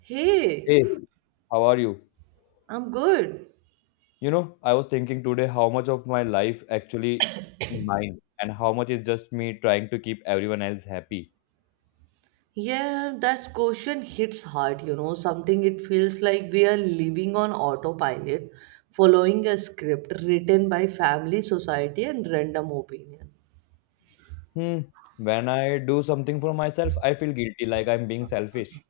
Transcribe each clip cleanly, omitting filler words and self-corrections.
Hey, Hey, how are you? I'm good. I was thinking today how much of my life actually mine and how much is just me trying to keep everyone else happy. Yeah, that question hits hard, you know, something it feels like we are living on autopilot, following a script written by family, society, and random opinion. Hmm. When I do something for myself, I feel guilty like I'm being selfish.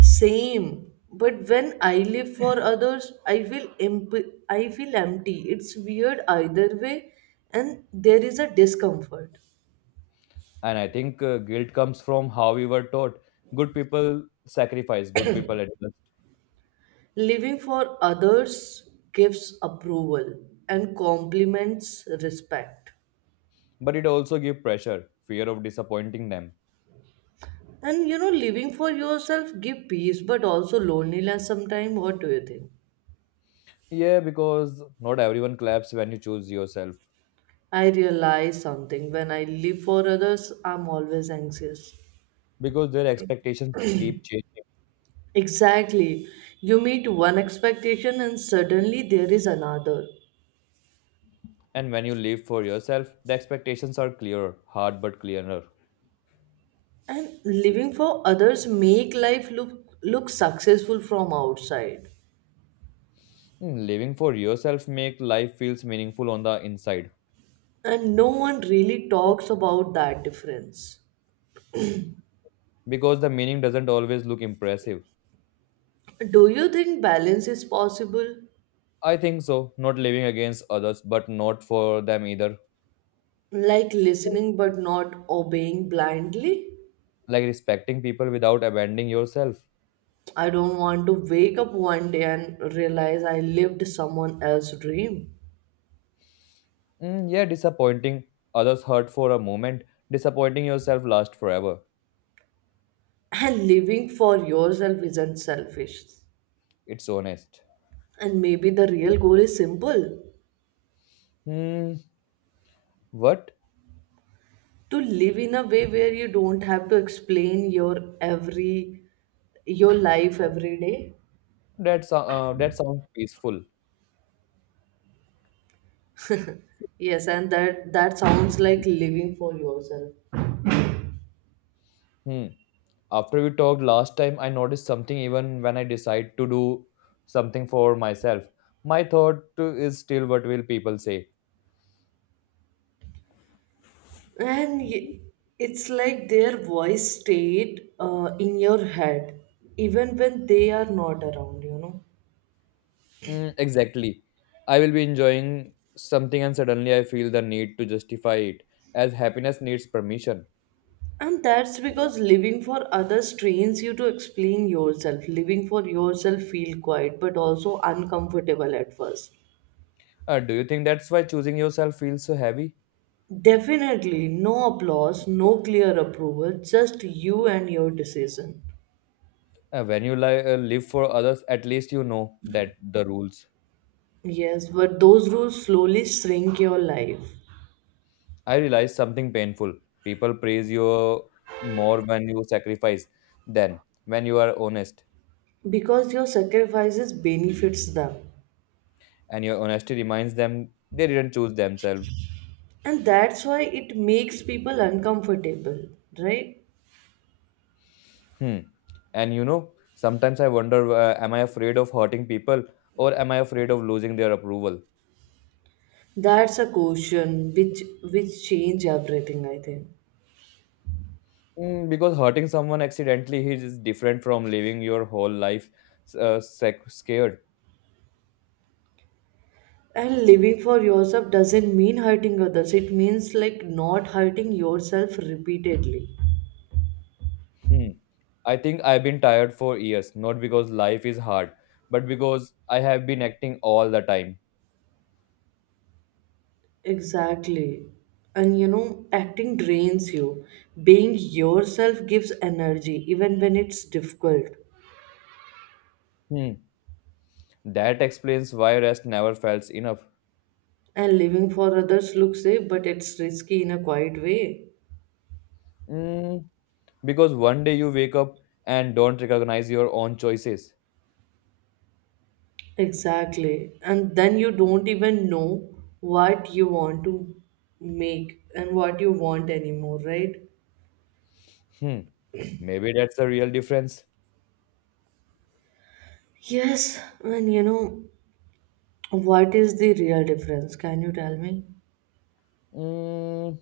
Same, but when I live for others, I feel empty. It's weird either way, and there is a discomfort. And I think guilt comes from how we were taught. Good people sacrifice, good people adjust. Living for others gives approval and compliments respect. But it also gives pressure, fear of disappointing them. And you know, living for yourself give peace but also loneliness sometimes. What do you think? Yeah, because not everyone claps when you choose yourself I realize something when I live for others, I'm always anxious. because their expectations keep changing. Exactly. You meet one expectation and suddenly there is another. And when you live for yourself, the expectations are clearer, hard but clearer. And living for others make life look successful from outside. Living for yourself make life feels meaningful on the inside And no one really talks about that difference. because the meaning doesn't always look impressive. Do you think balance is possible? I think so, not living against others but not for them either. Like listening but not obeying blindly? Like respecting people without abandoning yourself. I don't want to wake up one day and realize I lived someone else's dream. Mm, yeah, disappointing others hurt for a moment, disappointing yourself lasts forever. And living for yourself isn't selfish. It's honest. And maybe the real goal is simple, Hmm, what? to live in a way where you don't have to explain your every your life every day. That sounds peaceful. Yes, and that sounds like living for yourself. Hmm. After we talked last time, I noticed something. Even when I decide to do something for myself, my thought is still what will people say. and y- it's like their voice stayed in your head even when they are not around, you know. Mm, exactly. I will be enjoying something and suddenly I feel the need to justify it as happiness needs permission. And that's because living for others trains you to explain yourself. Living for yourself feel quiet but also uncomfortable at first. Do you think that's why choosing yourself feels so heavy? Definitely no applause, no clear approval, just you and your decision. When you live for others, at least you know that the rules. Yes, but those rules slowly shrink your life I realized something painful. People praise you more when you sacrifice than when you are honest. because your sacrifices benefits them. And your honesty reminds them they didn't choose themselves. And that's why it makes people uncomfortable, right? Hmm. And sometimes I wonder, am I afraid of hurting people or am I afraid of losing their approval? That's a question which change everything, I think. Because hurting someone accidentally is different from living your whole life, scared. And living for yourself doesn't mean hurting others. It means like not hurting yourself repeatedly. Hmm. I think I've been tired for years, not because life is hard, but because I have been acting all the time. Exactly. And you know, acting drains you. Being yourself gives energy, even when it's difficult. Hmm. That explains why rest never felt enough. And living for others looks safe, but it's risky in a quiet way. Mm, Because one day you wake up and don't recognize your own choices. Exactly. And then you don't even know what you want to make and what you want anymore, right? Hmm, maybe that's the real difference. Yes, and you know, what is the real difference? Can you tell me? Mm,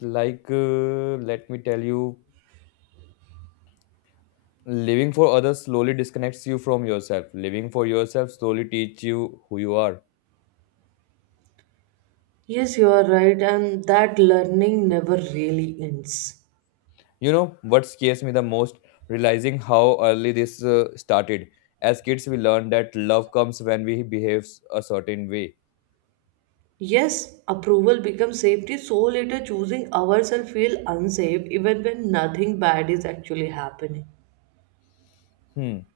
like, let me tell you, living for others slowly disconnects you from yourself. Living for yourself slowly teach you who you are. Yes, you are right, and that learning never really ends. You know what scares me the most? Realizing how early this started. As kids, we learn that love comes when we behave a certain way. Yes, approval becomes safety, so later choosing ourselves feel unsafe even when nothing bad is actually happening. Hmm.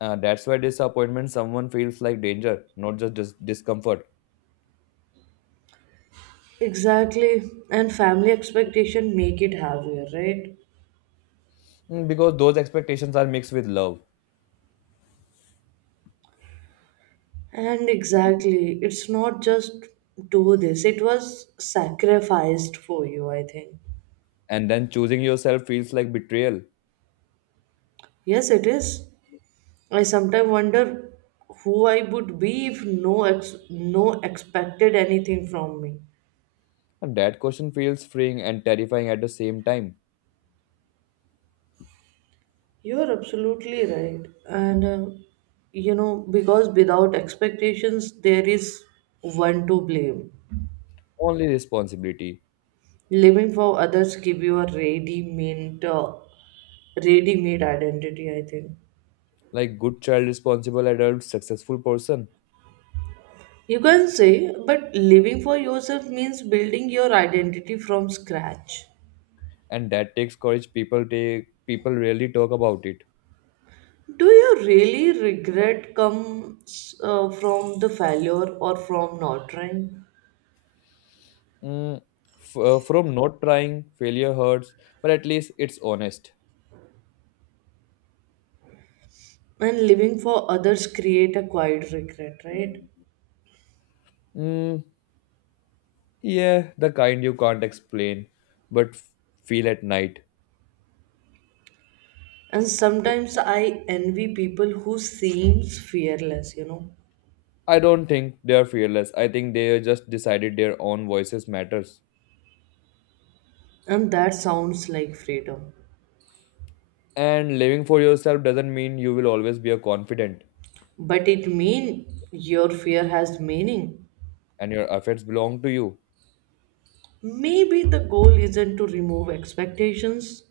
That's why disappointment someone feels like danger, not just discomfort. Exactly, and family expectation make it heavier, right? Because those expectations are mixed with love, And exactly, it's not just do this, it was sacrificed for you, I think. and then choosing yourself feels like betrayal. Yes, it is. I sometimes wonder who I would be if no expected anything from me. And that question feels freeing and terrifying at the same time. You are absolutely right, and you know because without expectations there is one to blame. Only responsibility, Living for others give you a ready-made identity, I think. like good child, responsible adult, successful person, You can say, but living for yourself means building your identity from scratch. and that takes courage. People take people rarely talk about it. Do you really regret comes from the failure or from not trying? Mm, from not trying, failure hurts, but at least it's honest. And living for others create a quiet regret, right? Mm, yeah, the kind you can't explain, but feel at night. And sometimes I envy people who seems fearless, you know. I don't think they are fearless. I think they just decided their own voices matters. And that sounds like freedom. And living for yourself doesn't mean you will always be a confident But it mean your fear has meaning. and your affairs belong to you. Maybe the goal isn't to remove expectations,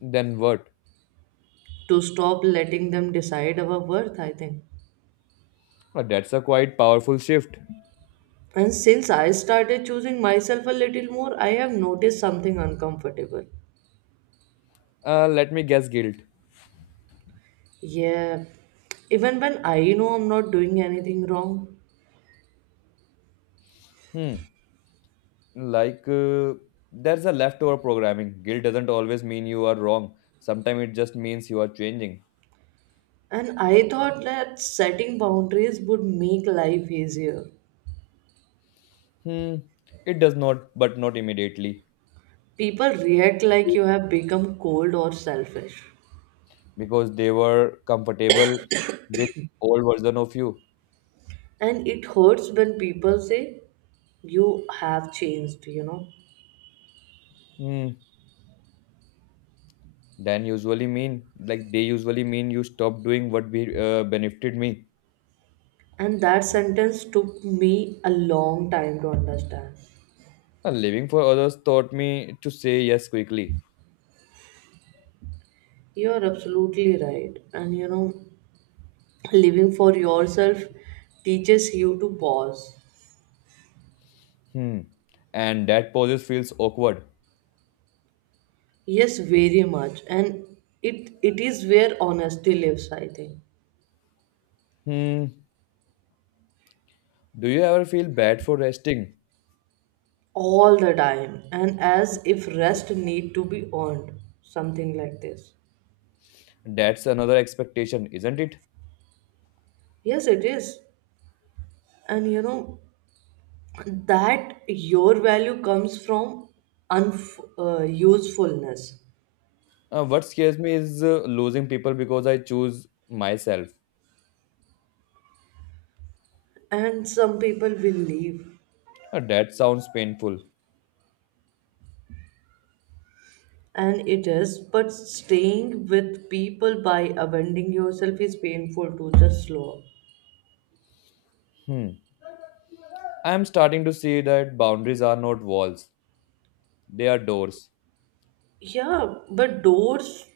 Then what? to stop letting them decide our worth, I think. That's a quite powerful shift. And since I started choosing myself a little more, I have noticed something uncomfortable. Let me guess guilt. Yeah, even when I know I'm not doing anything wrong. Hmm. Like there's a leftover programming. Guilt doesn't always mean you are wrong. Sometimes it just means you are changing. And I thought that setting boundaries would make life easier. Hmm. It does not, but not immediately People react like you have become cold or selfish. because they were comfortable with old version of you. And it hurts when people say, you have changed, you know. Hmm. Then usually mean like they usually mean you stop doing what benefited me. And that sentence took me a long time to understand. Living for others taught me to say yes quickly. You are absolutely right. And you know, living for yourself teaches you to pause. Hmm. And that poses feels awkward. Yes, very much. And it is where honesty lives, I think. Hmm. Do you ever feel bad for resting? All the time. And as if rest need to be earned. Something like this. That's another expectation, isn't it? Yes, it is. And you know that your value comes from usefulness. What scares me is losing people because I choose myself. And some people will leave. That sounds painful. And it is, but staying with people by abandoning yourself is painful too, just slow. Hmm. I am starting to see that boundaries are not walls, they are doors. Yeah, but doors,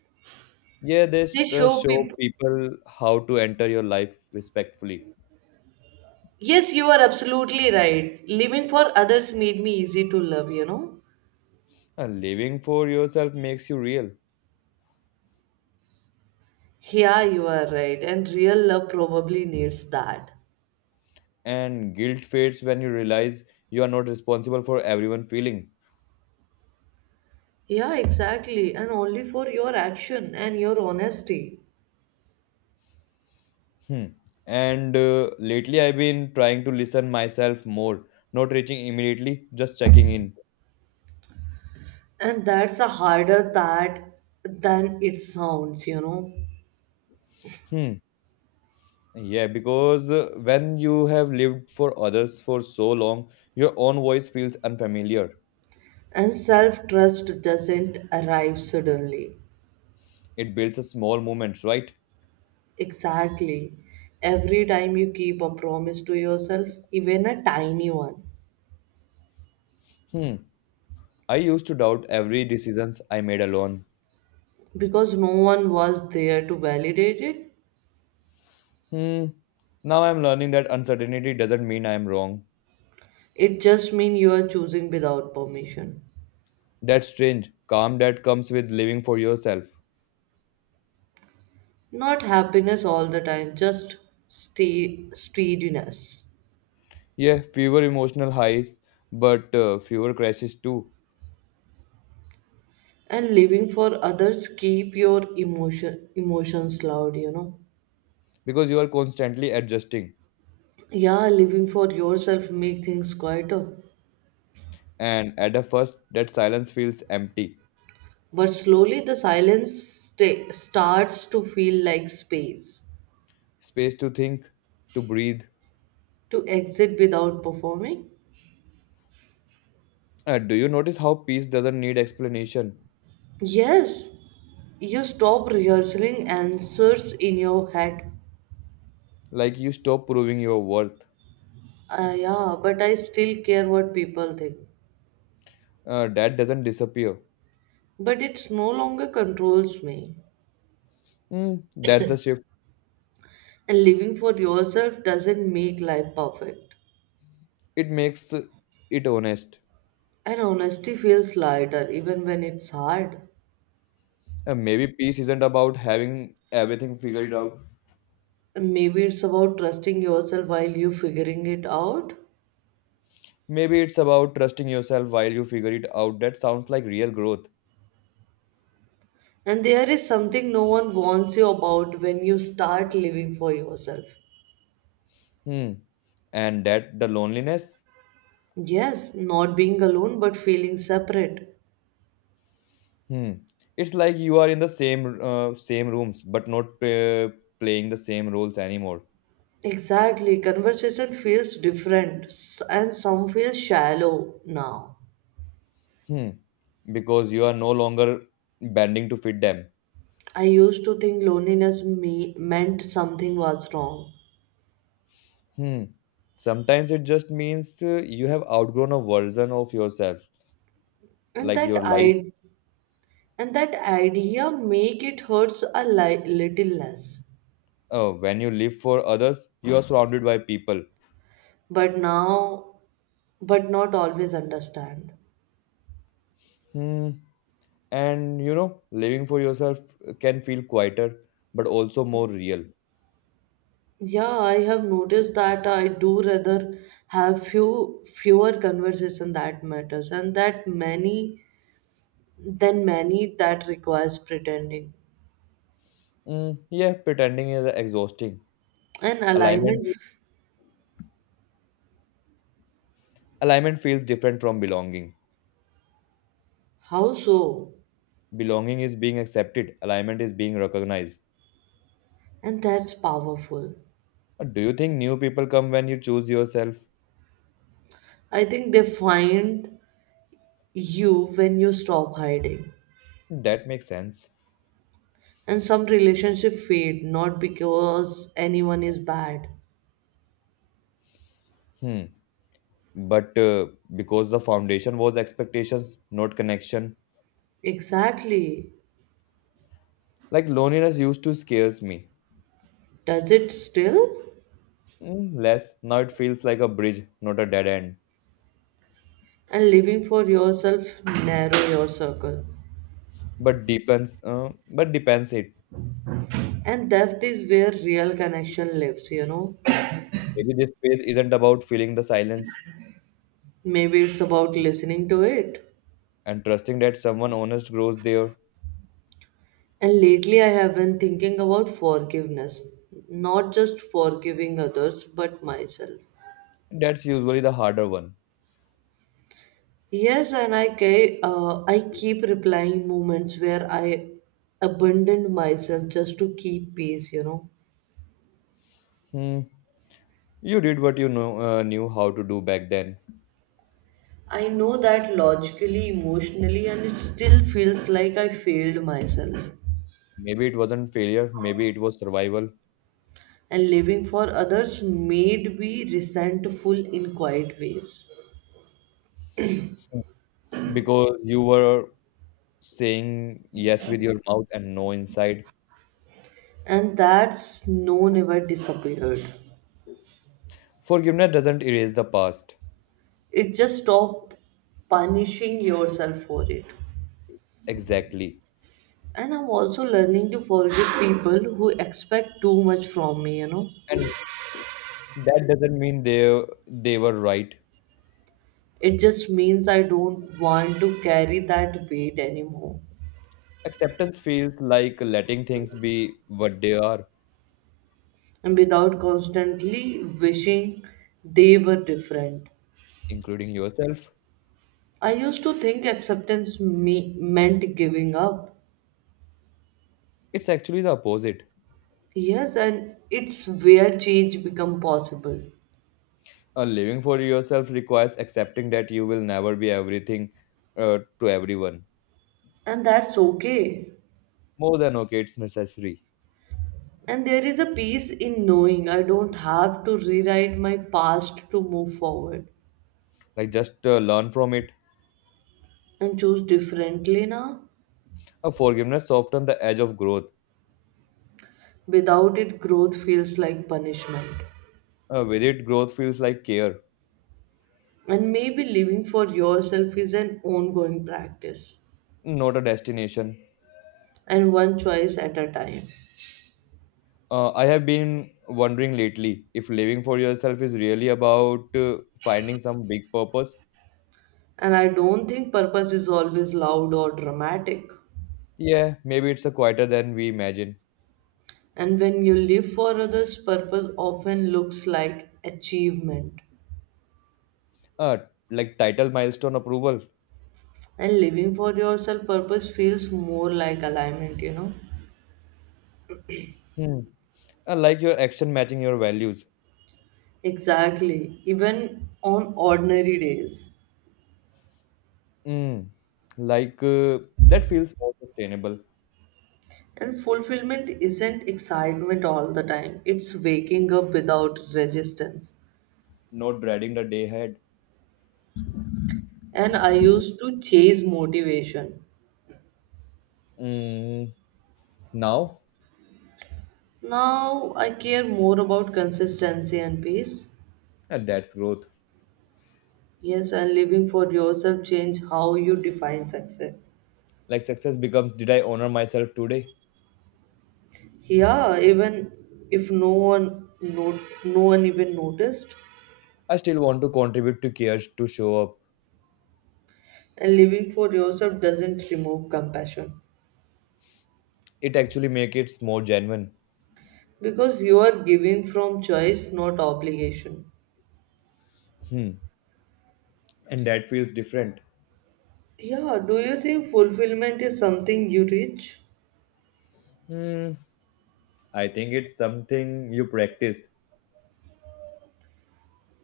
Yeah, they this show show people. people how to enter your life respectfully. Yes, you are absolutely right. Living for others made me easy to love, you know? Living for yourself makes you real, Yeah, you are right. And real love probably needs that. and guilt fades when you realize you are not responsible for everyone feeling. Yeah, exactly. And only for your action and your honesty. Hmm. And lately, I've been trying to listen myself more, not reaching immediately, just checking in. And that's a harder that than it sounds, you know. Hmm. Yeah, because when you have lived for others for so long, your own voice feels unfamiliar. And self trust doesn't arrive suddenly. It builds a small moments, right? Exactly. Every time you keep a promise to yourself, even a tiny one, Hmm. I used to doubt every decisions I made alone. because no one was there to validate it, Hmm. Now I'm learning that uncertainty doesn't mean I'm wrong. it just means you are choosing without permission. That's strange. Calm that comes with living for yourself. Not happiness all the time, just stay steadiness. Yeah, fewer emotional highs, but fewer crashes too, And living for others, keep your emotions loud, you know. because you are constantly adjusting. Yeah, living for yourself make things quieter. And at the first, that silence feels empty. But slowly the starts to feel like space Space to think, to breathe. to exit without performing. Do you notice how peace doesn't need explanation? Yes, you stop rehearsing answers in your head. Like you stop proving your worth. Ah, yeah, but I still care what people think. That doesn't disappear. But it's no longer controls me. That's a shift And living for yourself doesn't make life perfect. it makes it honest. And honesty feels lighter even when it's hard. And maybe peace isn't about having everything figured out. And maybe it's about trusting yourself while you're figuring it out. Maybe it's about trusting yourself while you figure it out. That sounds like real growth. And there is something no one warns you about when you start living for yourself. Hmm. And that the loneliness. Yes, not being alone but feeling separate. Hmm. It's like you are in the same rooms but not playing the same roles anymore. Exactly, conversation feels different s- and some feel shallow now. Hmm. Because you are no longer bending to fit them. I used to think meant something was wrong. Hmm. Sometimes it just means you have outgrown a version of yourself, And like that your life. I and that idea make it hurts a little less. When you live for others, you are surrounded by people. But now but not always understand. Hmm. And living for yourself can feel quieter, but also more real. Yeah, I have noticed that I do rather have fewer conversation that matters and that many than many that requires pretending. Mm, yeah, pretending is exhausting. And Alignment, alignment, alignment feels different from belonging. how so? Belonging is being accepted. Alignment is being recognized. And that's powerful. Do you think new people come when you choose yourself? I think they find you when you stop hiding. That makes sense. And some relationship fade not because anyone is bad. Hmm. But because the foundation was expectations, not connection. Exactly. Like loneliness used to scares me. Does it still? Less. Now it feels like a bridge, not a dead end. And living for yourself narrow your circle. But deepens, but depends it. And depth is where real connection lives, you know. Maybe this space isn't about feeling the silence Maybe it's about listening to it. and trusting that someone honest grows there. And lately, I have been thinking about forgiveness. Not just forgiving others, but myself. That's usually the harder one. Yes, I keep replying moments where I abandoned myself just to keep peace, you know. Hmm. You did what knew how to do back then. I know that logically, emotionally, and it still feels like I failed myself. Maybe it wasn't failure. Maybe it was survival. And living for others made me resentful in quiet ways. Because you were saying yes with your mouth and no inside. And that's no never disappeared. Forgiveness doesn't erase the past It just stopped punishing yourself for it. exactly, And I'm also learning to forgive people who expect too much from me, you know. and that doesn't mean they were right. It just means I don't want to carry that weight anymore. Acceptance feels like letting things be what they are, And without constantly wishing they were different. including yourself. I used to think meant giving up. It's actually the opposite. Yes, and it's where change become possible. A living for yourself requires accepting that you will never be everything to everyone. And that's okay. More than okay, it's necessary. And there is a peace in knowing I don't have to rewrite my past to move forward Like just learn from it. and choose differently now. A forgiveness softens the edge of growth. Without it, growth feels like punishment. With it, growth feels like care, And maybe living for yourself is an ongoing practice not a destination. and one choice at a time. I have been wondering lately if living for yourself is really about finding some big purpose. And I don't think purpose is always loud or dramatic. Yeah, maybe it's a quieter than we imagine. And when you live for others, purpose often looks like achievement, uh, like title milestone approval. and living for yourself, purpose feels more like alignment, you know. Hmm. Like your action matching your values. Exactly, even on ordinary days. Mm. Like that feels more sustainable. And fulfillment isn't excitement all the time, it's waking up without resistance. Not dreading the day ahead. And I used to chase motivation. Mm. Now Now I care more about consistency and peace. That's growth. Yes, and living for yourself change how you define success. Like success becomes did I honor myself today. Yeah, even if no one even noticed. I still want to contribute to cares to show up. And living for yourself doesn't remove compassion It actually make it more genuine. because you are giving from choice, not obligation. Hmm. And that feels different. Yeah, do you think fulfillment is something you reach Hmm. I think it's something you practice.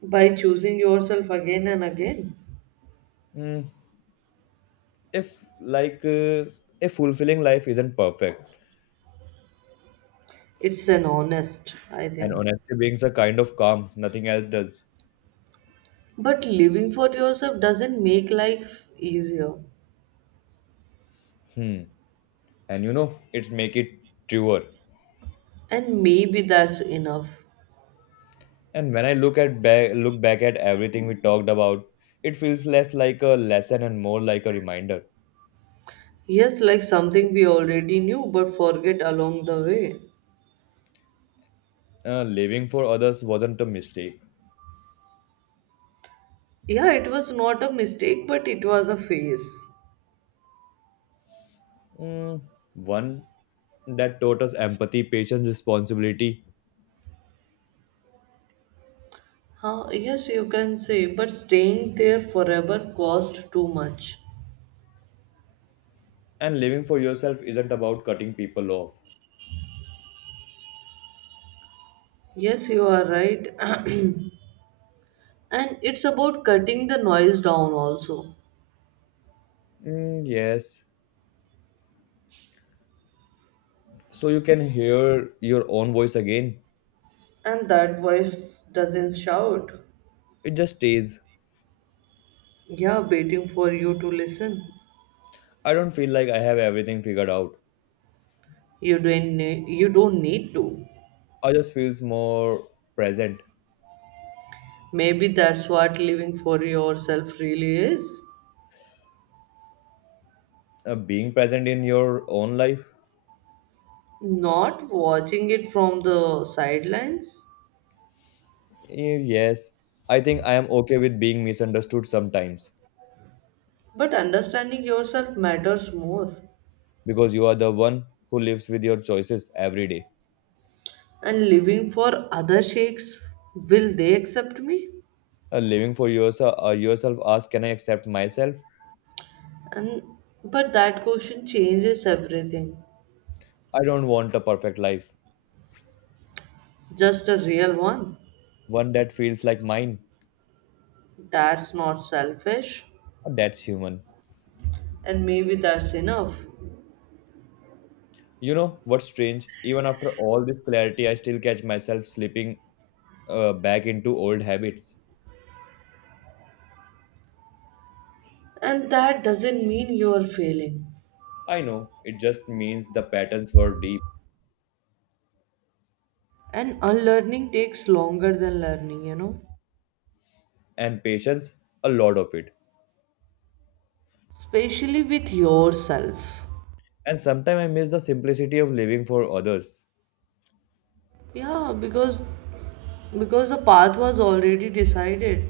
by choosing yourself again and again? If, like, a fulfilling life isn't perfect. It's an honest, I And think. honesty brings a kind of calm nothing else does. But living for yourself doesn't make life easier, And it's make it truer. and maybe that's enough. And when I look back at everything we talked about, it feels less like a lesson and more like a reminder. Yes, like something we already knew but forget along the way. Living for others wasn't a mistake. Yeah, it was not a mistake, but it was a phase. Mm, one that taught us empathy, patience, responsibility, Huh? Yes, you can say, but staying there forever cost too much. and living for yourself isn't about cutting people off. Yes, you are right. And it's about cutting the noise down also. Mm, yes. So you can hear your own voice again. And that voice doesn't shout. It just stays. Yeah, waiting for you to listen. I don't feel like I have everything figured out. You don't need to. I just feels more present. Maybe that's what living for yourself really is. Being present in your own life. Not watching it from the sidelines. Yes, I think I am okay with being misunderstood sometimes But understanding yourself matters more. because you are the one who lives with your choices every day. And living for other shakes, will they accept me? Living for yourself, yourself asks, can I accept myself? And but that question changes everything. I don't want a perfect life, Just a real one. one that feels like mine. That's not selfish. That's human. And maybe that's enough. You know what's strange? Even after all this clarity, I still catch myself slipping back into old habits. And that doesn't mean you're failing. I know it just means the patterns were deep And unlearning takes longer than learning, you know. and patience, a lot of it. Especially with yourself. And sometimes I miss the simplicity of living for others. Yeah, because the path was already decided,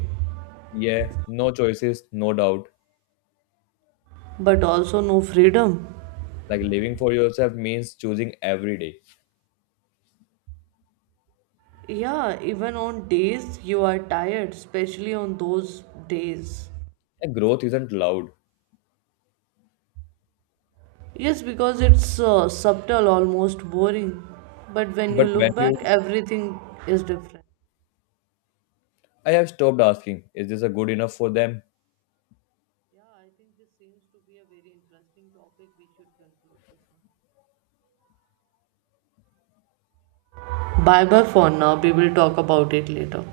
Yeah, no choices, no doubt. but also no freedom. Like living for yourself means choosing every day. Yeah, even on days you are tired, especially on those days. And growth isn't loud. Yes, because it's subtle, almost boring. But when you But when look back, you, everything is different. I have stopped asking, is this a good enough for them? Yeah, I think this seems to be a very interesting topic. We should conclude this now. Bye bye for now. We will talk about it later.